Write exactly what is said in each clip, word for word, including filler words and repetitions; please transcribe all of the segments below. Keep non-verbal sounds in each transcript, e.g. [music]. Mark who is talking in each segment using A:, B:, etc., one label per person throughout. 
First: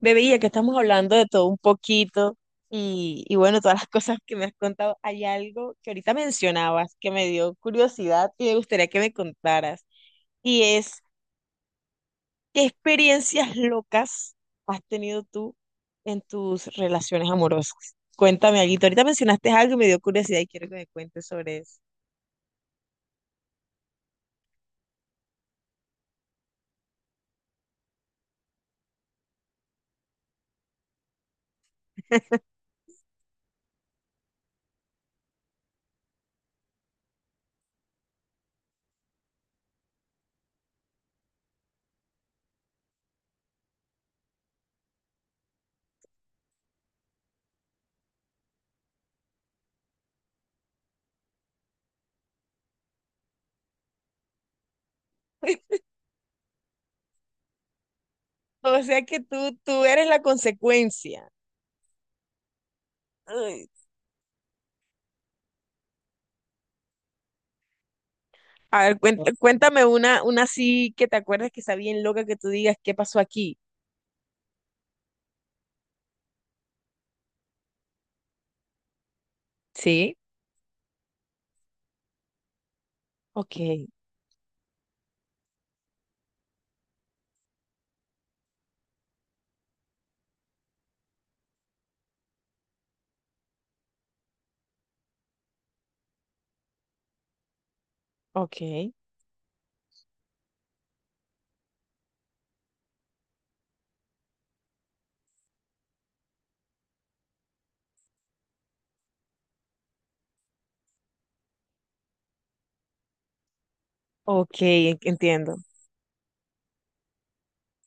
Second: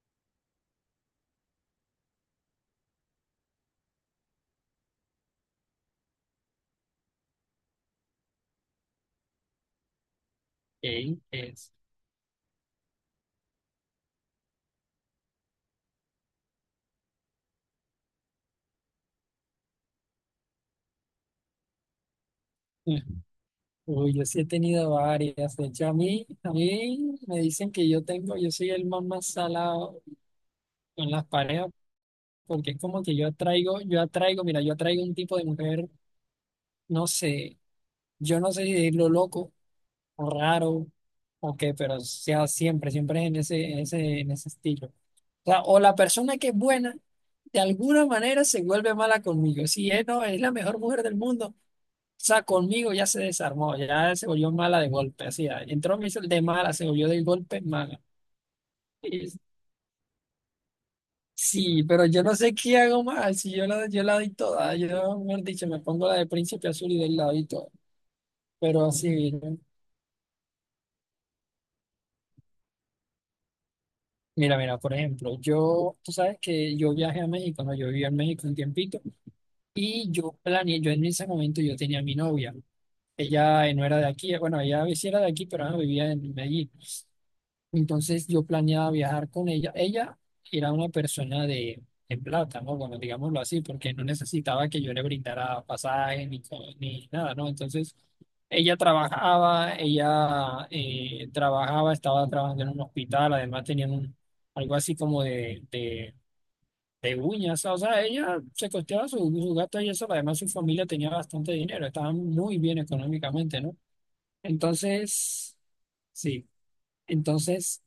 A: Bebé, ya que estamos hablando de todo un poquito y, y bueno, todas las [laughs] cosas que me has contado, hay algo que ahorita mencionabas que me dio curiosidad y me gustaría que me contaras. Y es,
B: Ey, es.
A: ¿qué experiencias locas has tenido tú en tus relaciones amorosas? Cuéntame algo. Ahorita mencionaste algo y me dio curiosidad y quiero que me cuentes sobre eso.
B: Uy, yo sí he tenido varias. De hecho, a mí, a mí me dicen que yo tengo, yo soy el más más salado con las parejas, porque es como que yo atraigo, yo atraigo, mira, yo atraigo un tipo de mujer, no sé, yo no sé si decirlo loco o raro o qué, pero o sea siempre, siempre es en ese, en ese, en ese estilo. O sea, o la persona que es buena, de alguna manera se vuelve mala conmigo. Si es, no, es la mejor mujer del mundo. O sea, conmigo ya se desarmó, ya se volvió mala de golpe, así, ah,
A: [laughs]
B: entró me hizo el de mala, se volvió de golpe mala.
A: O sea que
B: Y-
A: tú, tú eres la consecuencia.
B: Sí, pero yo no sé qué hago más, si yo
A: Ay.
B: la, yo la doy toda, yo, mejor dicho, me pongo la de Príncipe Azul y del lado y todo.
A: A
B: Pero
A: ver,
B: así,
A: cuént- cuéntame una, una así que te acuerdas que está bien loca que tú digas qué pasó aquí.
B: mira, mira, por ejemplo, yo, tú sabes que yo viajé a México, ¿no? Yo viví en México un tiempito y
A: Sí.
B: yo planeé, yo en ese momento yo tenía a mi novia,
A: Ok,
B: ella no era de aquí, bueno, ella sí era de aquí, pero ah, vivía en Medellín. Entonces yo planeaba viajar con ella. Ella era una persona de, de plata, ¿no? Bueno, digámoslo así, porque no necesitaba que yo le brindara pasaje ni, co- ni nada, ¿no? Entonces
A: ok,
B: ella trabajaba, ella eh, trabajaba, estaba trabajando en un hospital, además tenían un, algo así como de, de, de uñas, o sea, ella se costeaba su, su gasto y eso, además su familia tenía bastante dinero, estaban muy bien económicamente, ¿no?
A: ok, en- entiendo.
B: Entonces, sí, entonces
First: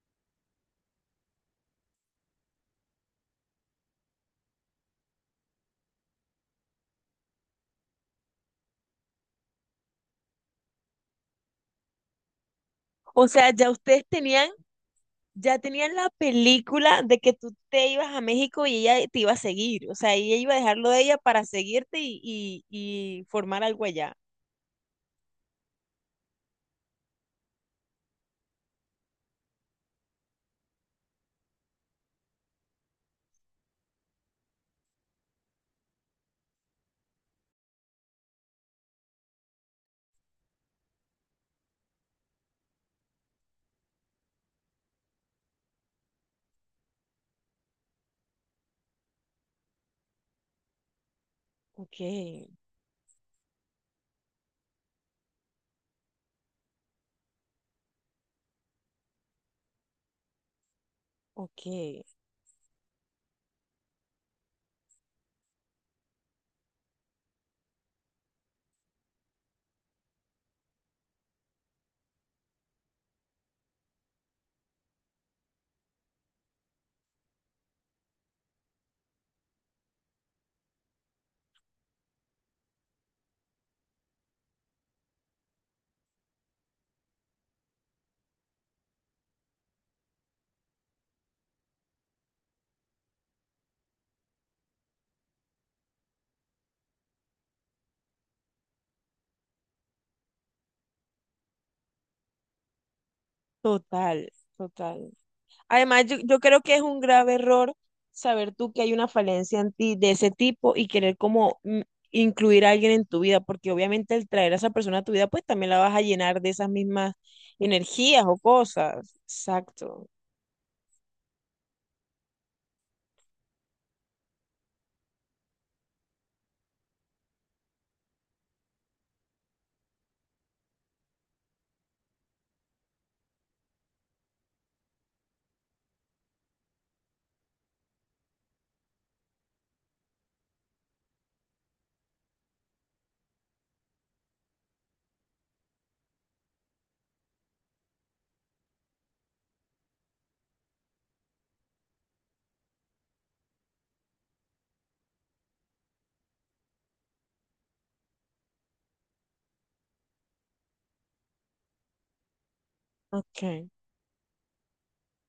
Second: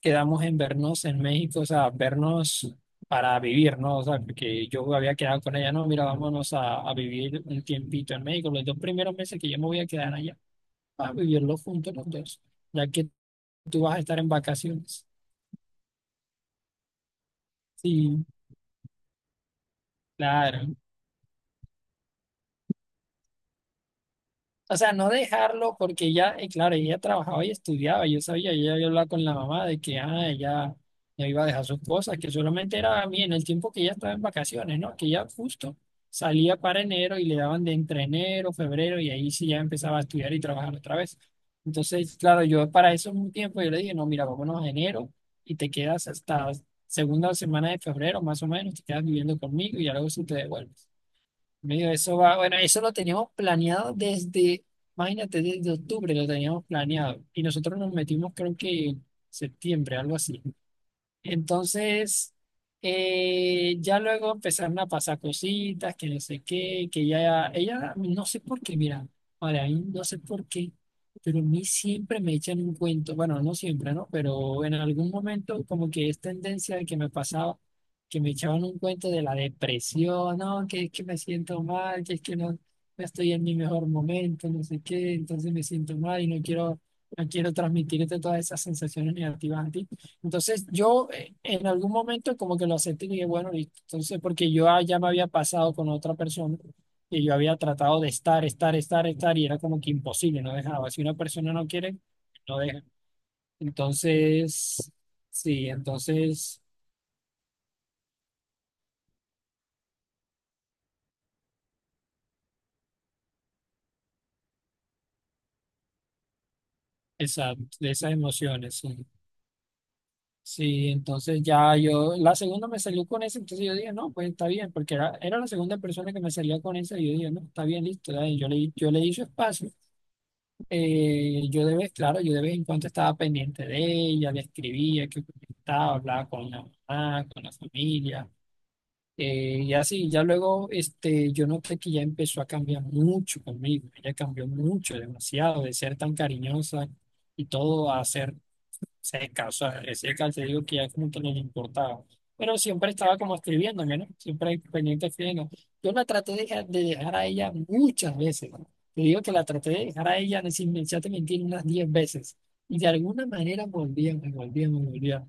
B: quedamos en vernos en México, o sea, vernos para vivir, ¿no? O sea, porque yo había quedado con ella, no, mira, vámonos a, a vivir un tiempito en México, los dos primeros meses que yo me voy a quedar allá, a vivirlo juntos los dos, ya que
A: O sea, ya
B: tú vas a
A: ustedes
B: estar en
A: tenían,
B: vacaciones.
A: ya tenían la película de que tú te ibas a
B: Sí,
A: México y ella te iba a seguir. O sea, ella iba a
B: claro.
A: dejarlo de ella para seguirte y, y, y formar algo allá.
B: O sea, no dejarlo porque ya, eh, claro, ella trabajaba y estudiaba, yo sabía, ella había hablado con la mamá de que ah, ella no iba a dejar sus cosas, que solamente era a mí en el tiempo que ella estaba en vacaciones, ¿no? Que ella justo salía para enero y le daban de entre enero, febrero y ahí sí ya empezaba a estudiar y trabajar otra vez. Entonces, claro, yo para eso un tiempo yo le dije, no, mira, vámonos a enero y te quedas hasta segunda semana de febrero, más o menos, te quedas viviendo conmigo y ya luego sí te devuelves. Amigo,
A: Ok,
B: eso va, bueno, eso lo teníamos planeado desde, imagínate, desde octubre lo teníamos planeado y nosotros nos metimos creo que en septiembre, algo así.
A: ok,
B: Entonces, eh, ya luego empezaron a pasar cositas, que no sé qué, que ya ella, no sé por qué, mira, ahora ahí no sé por qué, pero a mí siempre me echan un cuento, bueno, no siempre, ¿no? Pero en algún momento como que es tendencia de que me pasaba, que me echaban un cuento de la depresión, no, que es que me siento mal, que es que no, no estoy en mi mejor momento, no sé qué, entonces me siento mal y no quiero, no quiero transmitirte todas esas sensaciones negativas a ti. Entonces yo eh, en algún momento como que lo acepté y dije, bueno, listo. Entonces, porque yo ah, ya me había pasado con otra persona y yo había tratado de estar, estar, estar, estar y era como que imposible, no dejaba. Si una persona no quiere, no deja.
A: total,
B: Entonces,
A: total.
B: sí,
A: Además, yo, yo creo
B: entonces,
A: que es un grave error saber tú que hay una falencia en ti de ese tipo y querer como mm, incluir a alguien en tu vida, porque obviamente el traer a esa persona a tu vida, pues también la vas a llenar de esas mismas
B: exacto, de esas
A: energías o
B: emociones, sí.
A: cosas. Exacto.
B: Sí, entonces ya yo, la segunda me salió con esa, entonces yo dije, no, pues está bien, porque era, era la segunda persona que me salía con esa y yo dije, no, está bien, listo, dale, yo le, yo le di su espacio. Eh, yo de vez, claro, yo de vez en cuando estaba pendiente de ella, le escribía, que estaba, hablaba con la mamá, con la familia, eh, y así, ya luego, este, yo noté que ya empezó a cambiar mucho conmigo, ella cambió mucho, demasiado, de ser tan cariñosa y todo a ser seca, o sea, seca, te digo que ya como que no le importaba. Pero siempre estaba como escribiéndome, ¿no? Siempre pendiente escribiendo. Yo la traté de dejar, de dejar a ella muchas veces, ¿no? Te digo que la traté de dejar a ella, sin me te mentir, unas diez veces. Y de alguna manera
A: Ok.
B: volvía, me volvía, me volvía.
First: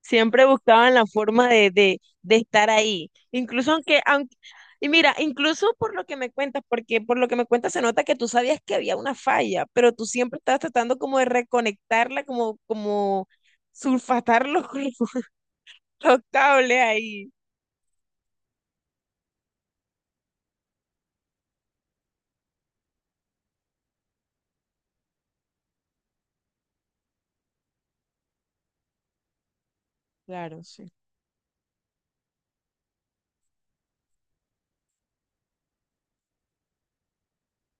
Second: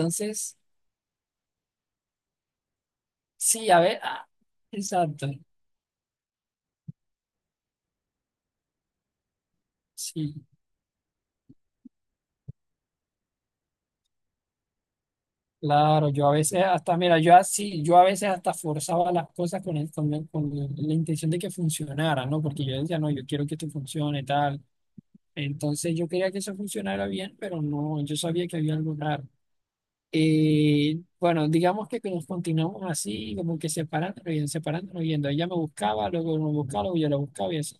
A: Siempre buscaban la forma de, de, de estar ahí.
B: sí,
A: Incluso
B: a
A: aunque,
B: ver, ah,
A: aunque, y mira,
B: exacto,
A: incluso por lo que me cuentas, porque por lo que me cuentas se nota que tú sabías que había una falla, pero tú siempre
B: sí.
A: estabas tratando como de reconectarla, como, como sulfatar los, [laughs]
B: Claro,
A: los
B: yo a veces
A: cables
B: hasta, mira,
A: ahí.
B: yo así, yo a veces hasta forzaba las cosas con, el- con, el- con la intención de que funcionara, ¿no? Porque yo decía, no, yo quiero que esto funcione, tal. Entonces yo quería que eso funcionara bien, pero no, yo sabía que había algo raro.
A: Claro, sí.
B: Eh, bueno, digamos que que nos continuamos así, como que separándonos y separándonos, yendo. Ella me buscaba, luego me buscaba, luego yo la buscaba y así.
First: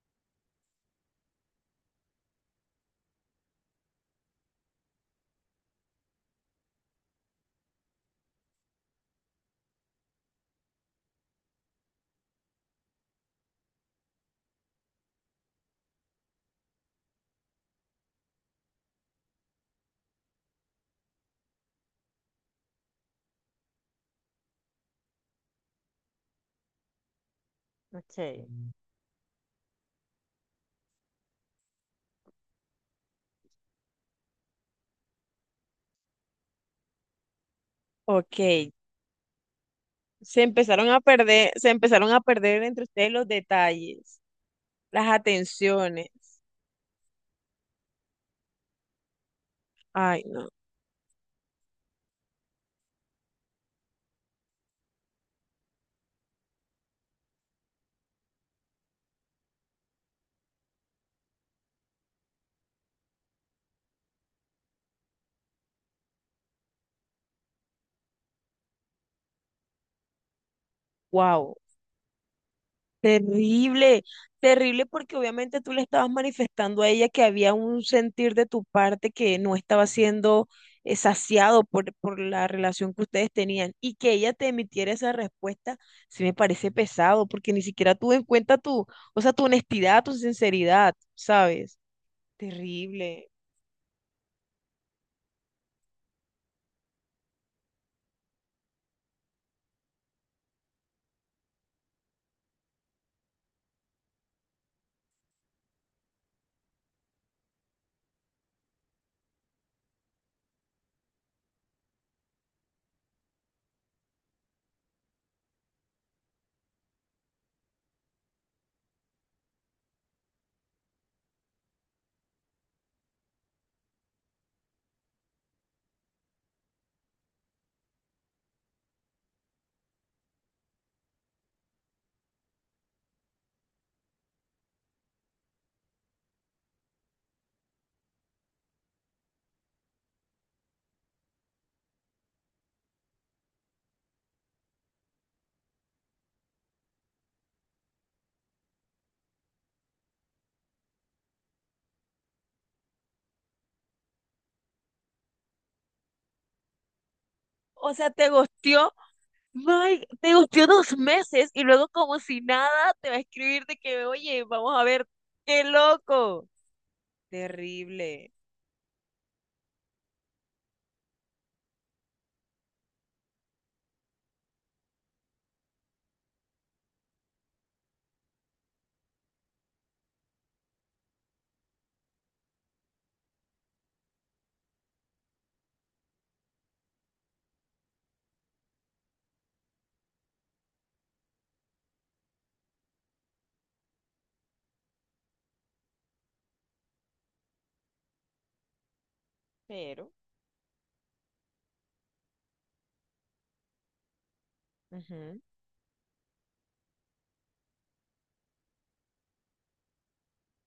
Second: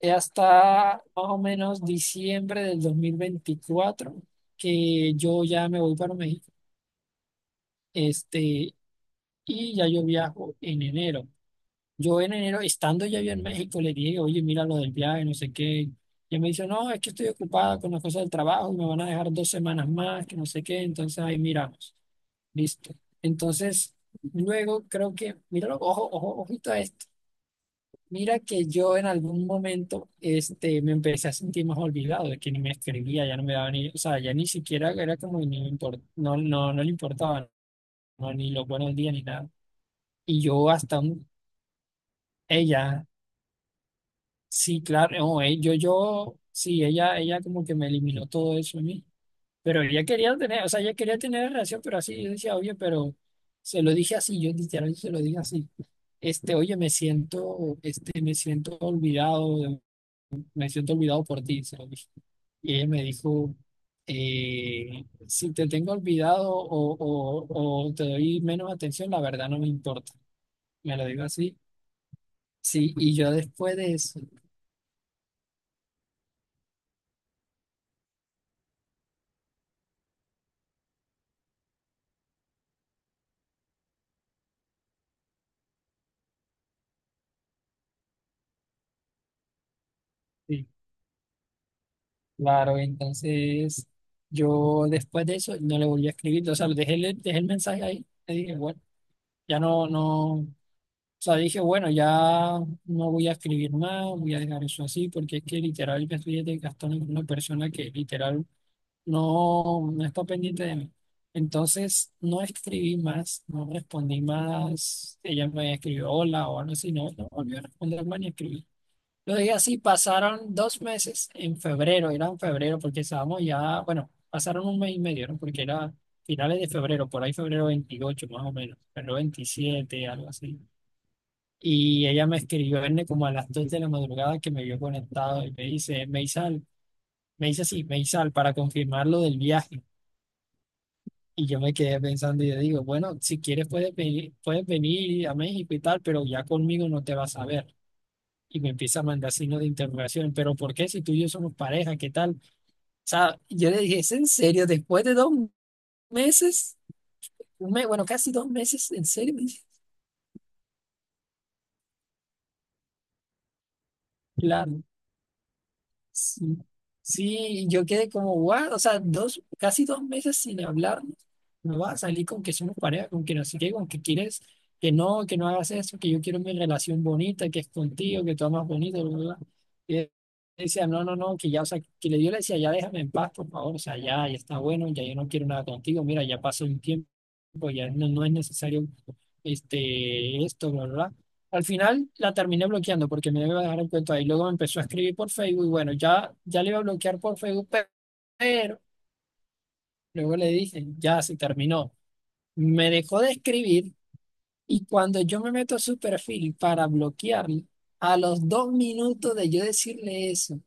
B: Eh, Hasta más o menos diciembre del dos mil veinticuatro que yo ya me voy para México, este, y ya yo viajo en enero. Yo en enero, estando ya yo en México, le dije, oye, mira lo del viaje, no sé qué. Y él me dice, no, es que estoy ocupada con las cosas del trabajo, me van a dejar dos semanas más, que no sé qué. Entonces ahí miramos, listo. Entonces, luego creo que, míralo, ojo, ojo, ojito a esto. Mira
A: Ok.
B: que yo en algún momento este, me empecé a sentir más olvidado, de que ni me escribía, ya no me daba ni, o sea, ya ni siquiera era como, ni me import- no, no, no le importaba, no,
A: Ok,
B: ni los buenos días ni nada. Y
A: se
B: yo
A: empezaron
B: hasta
A: a
B: un,
A: perder, se empezaron a perder entre
B: ella.
A: ustedes los detalles,
B: Sí,
A: las
B: claro, no, eh, yo,
A: atenciones.
B: yo, sí, ella, ella como que me eliminó todo eso a mí, pero ella
A: Ay,
B: quería
A: no.
B: tener, o sea, ella quería tener relación, pero así, yo decía, oye, pero se lo dije así, yo literal se lo dije así, este, oye, me siento, este, me siento olvidado, me siento olvidado por ti, se lo dije. Y ella me dijo, eh, si te tengo olvidado o, o, o te doy menos atención, la verdad no me importa, me lo digo
A: Wow.
B: así, sí, y yo después de
A: Terrible,
B: eso.
A: terrible porque obviamente tú le estabas manifestando a ella que había un sentir de tu parte que no estaba siendo eh, saciado por, por la relación que ustedes tenían y que ella te emitiera esa respuesta, sí me parece pesado porque ni siquiera tuvo en cuenta tu, o sea, tu honestidad, tu
B: Sí,
A: sinceridad, ¿sabes?
B: claro,
A: Terrible.
B: entonces yo después de eso no le volví a escribir, o sea, dejé, el- dejé el mensaje ahí, le dije, bueno, ya no, no, o sea, dije, bueno, ya no voy a escribir más, voy a dejar eso así, porque es que literal me estoy desgastando con una persona que literal no, no está pendiente de mí. Entonces no escribí más, no respondí más, ella me escribió hola o algo así, no, no volvió a responderme ni escribir. Lo dije así, pasaron dos meses en febrero, era en febrero porque estábamos ya, bueno, pasaron un mes y medio, ¿no? Porque era finales de febrero, por ahí febrero veintiocho más o menos, febrero veintisiete algo así. Y ella me escribió Erne, como a las dos de la madrugada que me vio conectado y me dice, Meisal, me dice así, Meisal, para confirmar lo del viaje. Y yo me quedé pensando y le digo, bueno, si quieres puedes venir, puedes venir a México y tal, pero ya conmigo no te vas a ver. Y me empieza a mandar signos de interrogación, pero ¿por qué si tú y yo somos pareja? ¿Qué tal? O sea, yo le dije, ¿es en serio? Después de dos meses, un mes,
A: O
B: bueno,
A: sea, te
B: casi dos meses,
A: gustió,
B: ¿en serio? Me dice,
A: Mike, te gustió dos meses y luego como si nada te va a escribir de que, oye, vamos
B: claro.
A: a ver, qué loco.
B: Sí, sí, yo quedé
A: Terrible.
B: como, guau, o sea, dos, casi dos meses sin hablarnos. No va a salir con que somos pareja, con que no sé qué, con que quieres que no, que no hagas eso, que yo quiero mi relación bonita, que es contigo, que tú amas bonito, bla, bla. Bla". Y él decía, no, no, no, que ya, o sea, que le dio le decía, ya déjame en paz, por favor, o sea, ya, ya está bueno, ya yo no quiero nada contigo, mira, ya pasó un tiempo, ya no, no es necesario este, esto, bla, bla. Bla". Al final la terminé bloqueando porque me iba a dejar el cuento ahí. Luego me empezó a escribir por Facebook y bueno, ya, ya le iba a bloquear por Facebook, pe- pero
A: Pero,
B: luego le dije, ya se terminó. Me dejó de escribir y cuando
A: ujú.
B: yo me meto a su perfil para bloquearle, a los dos minutos de yo decirle eso,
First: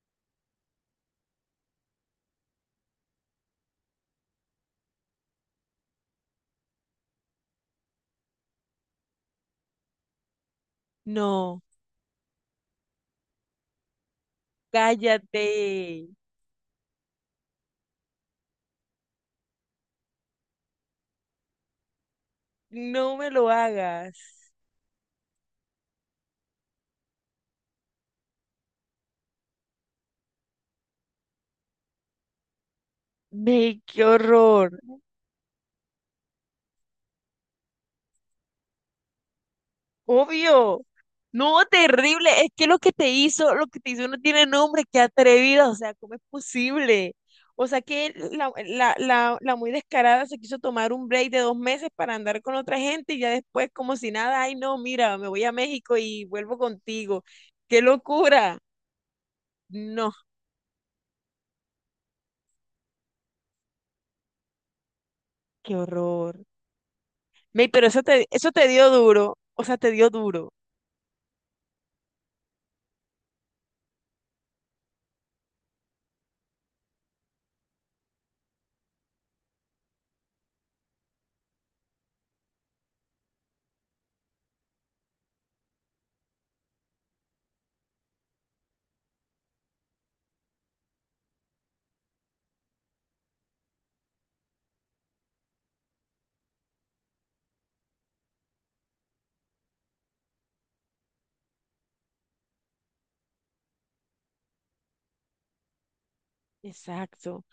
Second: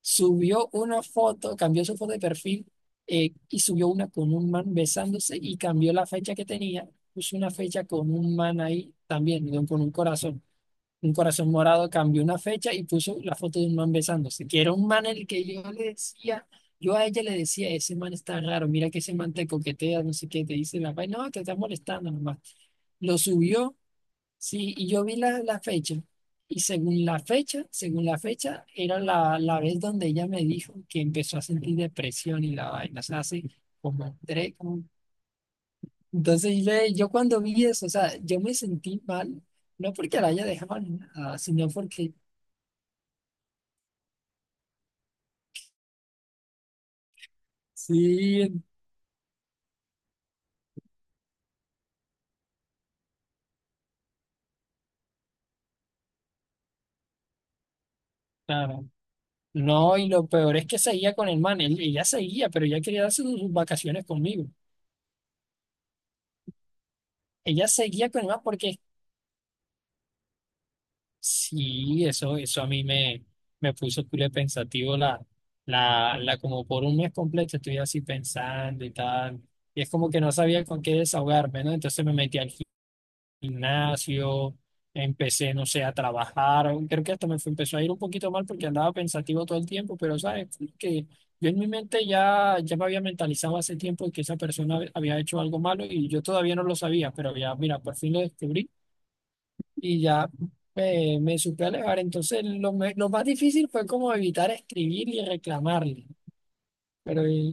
B: subió una foto, cambió su foto de perfil eh, y subió una con un man besándose y cambió la fecha que tenía, puso una fecha con un man ahí también, con un corazón un corazón
A: No,
B: morado, cambió una fecha y puso la foto de un man besándose, que era un man el que
A: cállate.
B: yo le decía, yo a ella le decía, ese man está raro, mira que ese man te coquetea, no sé qué, te dice la vaina, no, te está molestando nomás.
A: No
B: Lo
A: me lo
B: subió,
A: hagas.
B: sí, y yo vi la, la fecha, y según la fecha, según la fecha, era la, la vez donde ella me dijo que empezó a sentir depresión y la vaina, o sea, hace
A: Ve, qué
B: como tres,
A: horror.
B: como- Entonces le- yo cuando vi eso, o sea, yo me sentí mal, no porque la haya dejado
A: Obvio.
B: ni nada,
A: No,
B: sino porque.
A: terrible. Es que lo que te hizo, lo que te hizo no tiene nombre. Qué atrevida. O sea, ¿cómo es posible? O sea, que la,
B: Sí,
A: la, la, la muy descarada se quiso tomar un break de dos meses para andar con otra gente y ya después, como si nada, ay, no, mira, me voy a México y vuelvo contigo. ¡Qué locura!
B: claro. No, y
A: No,
B: lo peor es que seguía con el man. Él- ella seguía, pero ella quería darse sus, sus vacaciones conmigo.
A: qué horror. Ve,
B: Ella
A: pero eso
B: seguía con
A: te,
B: el man
A: eso te
B: porque
A: dio duro, o sea, te dio duro.
B: sí, eso, eso a mí me, me, puso culé pensativo la, la, la, como por un mes completo estuve así pensando y tal. Y es como que no sabía con qué desahogarme, ¿no? Entonces me metí al gimnasio, empecé, no sé, a trabajar, creo que hasta me fue- empezó a ir un poquito mal porque andaba pensativo todo el tiempo, pero sabes, fue que yo en mi mente ya, ya me había mentalizado hace tiempo que esa persona había hecho algo malo y yo todavía no lo sabía, pero ya, mira, por fin lo descubrí y ya me, me supe alejar, entonces lo, me- lo más difícil fue como evitar escribir y reclamarle, pero,
A: Exacto,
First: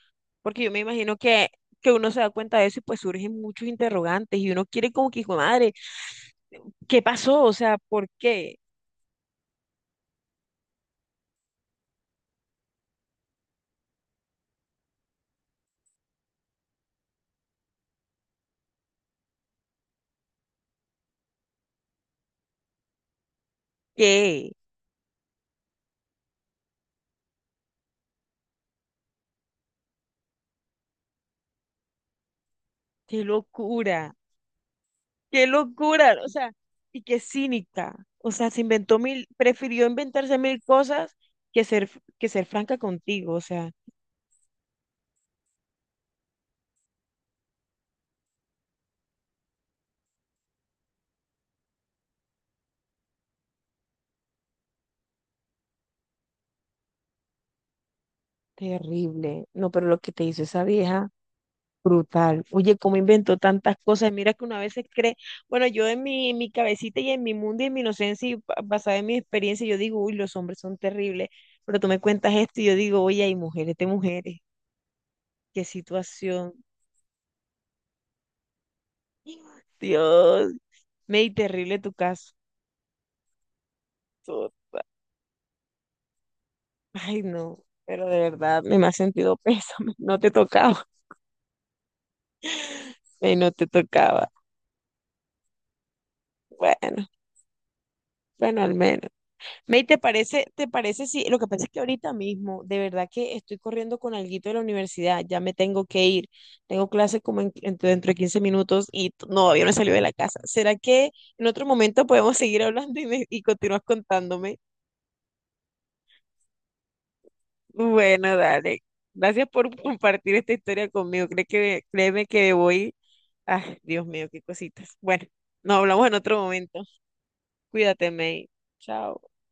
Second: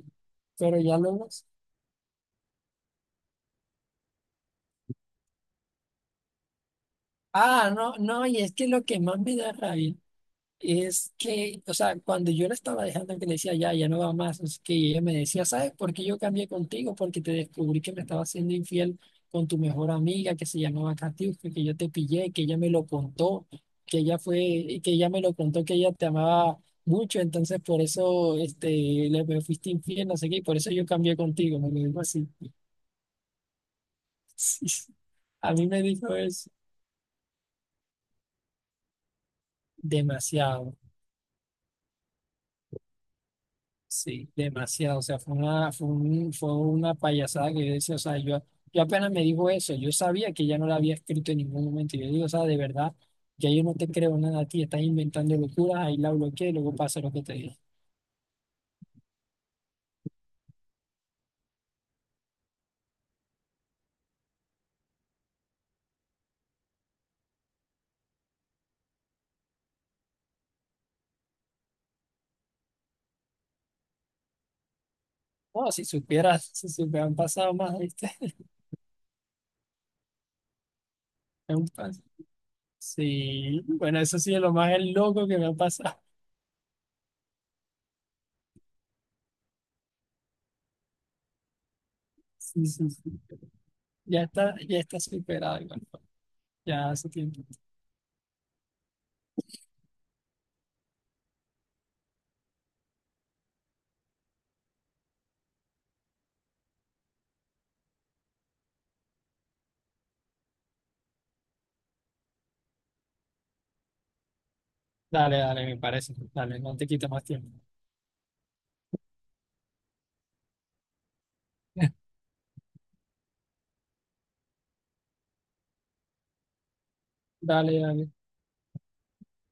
A: porque yo me
B: pero ya
A: imagino
B: luego...
A: que, que uno se da cuenta de eso y pues surgen muchos interrogantes y uno quiere como que, hijo de madre, ¿qué pasó? O
B: Ah,
A: sea,
B: no,
A: ¿por
B: no, y es
A: qué?
B: que lo que más me da rabia. Es que, o sea, cuando yo la estaba dejando, que le decía, ya, ya no va más, es que ella me decía, ¿sabes por qué yo cambié contigo? Porque te descubrí que me estaba siendo infiel con tu mejor amiga que se llamaba Katiuska, que yo te pillé, que ella me lo contó, que ella
A: ¿Qué?
B: fue, que ella me lo contó, que ella te amaba mucho, entonces por eso, este, le me fuiste infiel, no sé qué, y por eso yo cambié contigo, me lo dijo así. [laughs]
A: ¡Qué locura!
B: Sí,
A: ¡Qué
B: a mí me dijo
A: locura! O
B: eso
A: sea, y qué cínica. O sea, se inventó mil, prefirió inventarse mil
B: demasiado.
A: cosas que ser, que ser franca contigo. O sea,
B: Sí, demasiado. O sea, fue una, fue un- fue una payasada que yo decía, o sea, yo, yo apenas me dijo eso, yo sabía que ya no la había escrito en ningún momento. Yo digo, o sea, de verdad, ya yo no te creo nada a ti, estás inventando locuras, ahí la bloqueé y luego pasa lo que te dije.
A: terrible. No, pero lo que te hizo esa vieja. Brutal. Oye, cómo inventó tantas cosas. Mira que una vez se cree, bueno, yo en mi, en mi cabecita y en mi mundo y en mi inocencia y ba- basada en mi experiencia, yo digo, uy, los hombres son terribles. Pero tú me cuentas esto y yo digo, oye, hay mujeres de mujeres. Qué
B: Oh, si supieras,
A: situación.
B: [laughs] si supieras, han pasado más, ¿viste? [laughs]
A: Dios, me di
B: Han
A: terrible tu
B: pas-
A: caso.
B: Sí, bueno, eso sí es lo más
A: Tota.
B: loco que me ha pasado. [laughs]
A: Ay, no, pero de verdad me, me ha sentido pésame. [laughs] No te tocaba.
B: Sí, sí, sí.
A: Eh, no te
B: Ya
A: tocaba.
B: está, ya está superado, igual. Ya
A: Bueno,
B: hace tiempo.
A: bueno, al menos. May, ¿te parece, te parece si lo que pasa es que ahorita mismo, de verdad que estoy corriendo con alguito de la universidad, ya me tengo que ir, tengo clase como en- en- dentro de quince minutos y t- no, todavía no he salido de la casa. ¿Será que en otro momento podemos seguir hablando y, me- y continúas contándome?
B: Dale, dale, me parece. Dale, no te quita más tiempo.
A: Bueno, dale. Gracias por compartir esta historia conmigo. Cree que, créeme que voy. Ah, Dios mío, qué cositas. Bueno, nos hablamos en otro momento.
B: Dale, dale.
A: Cuídate, May. Chao.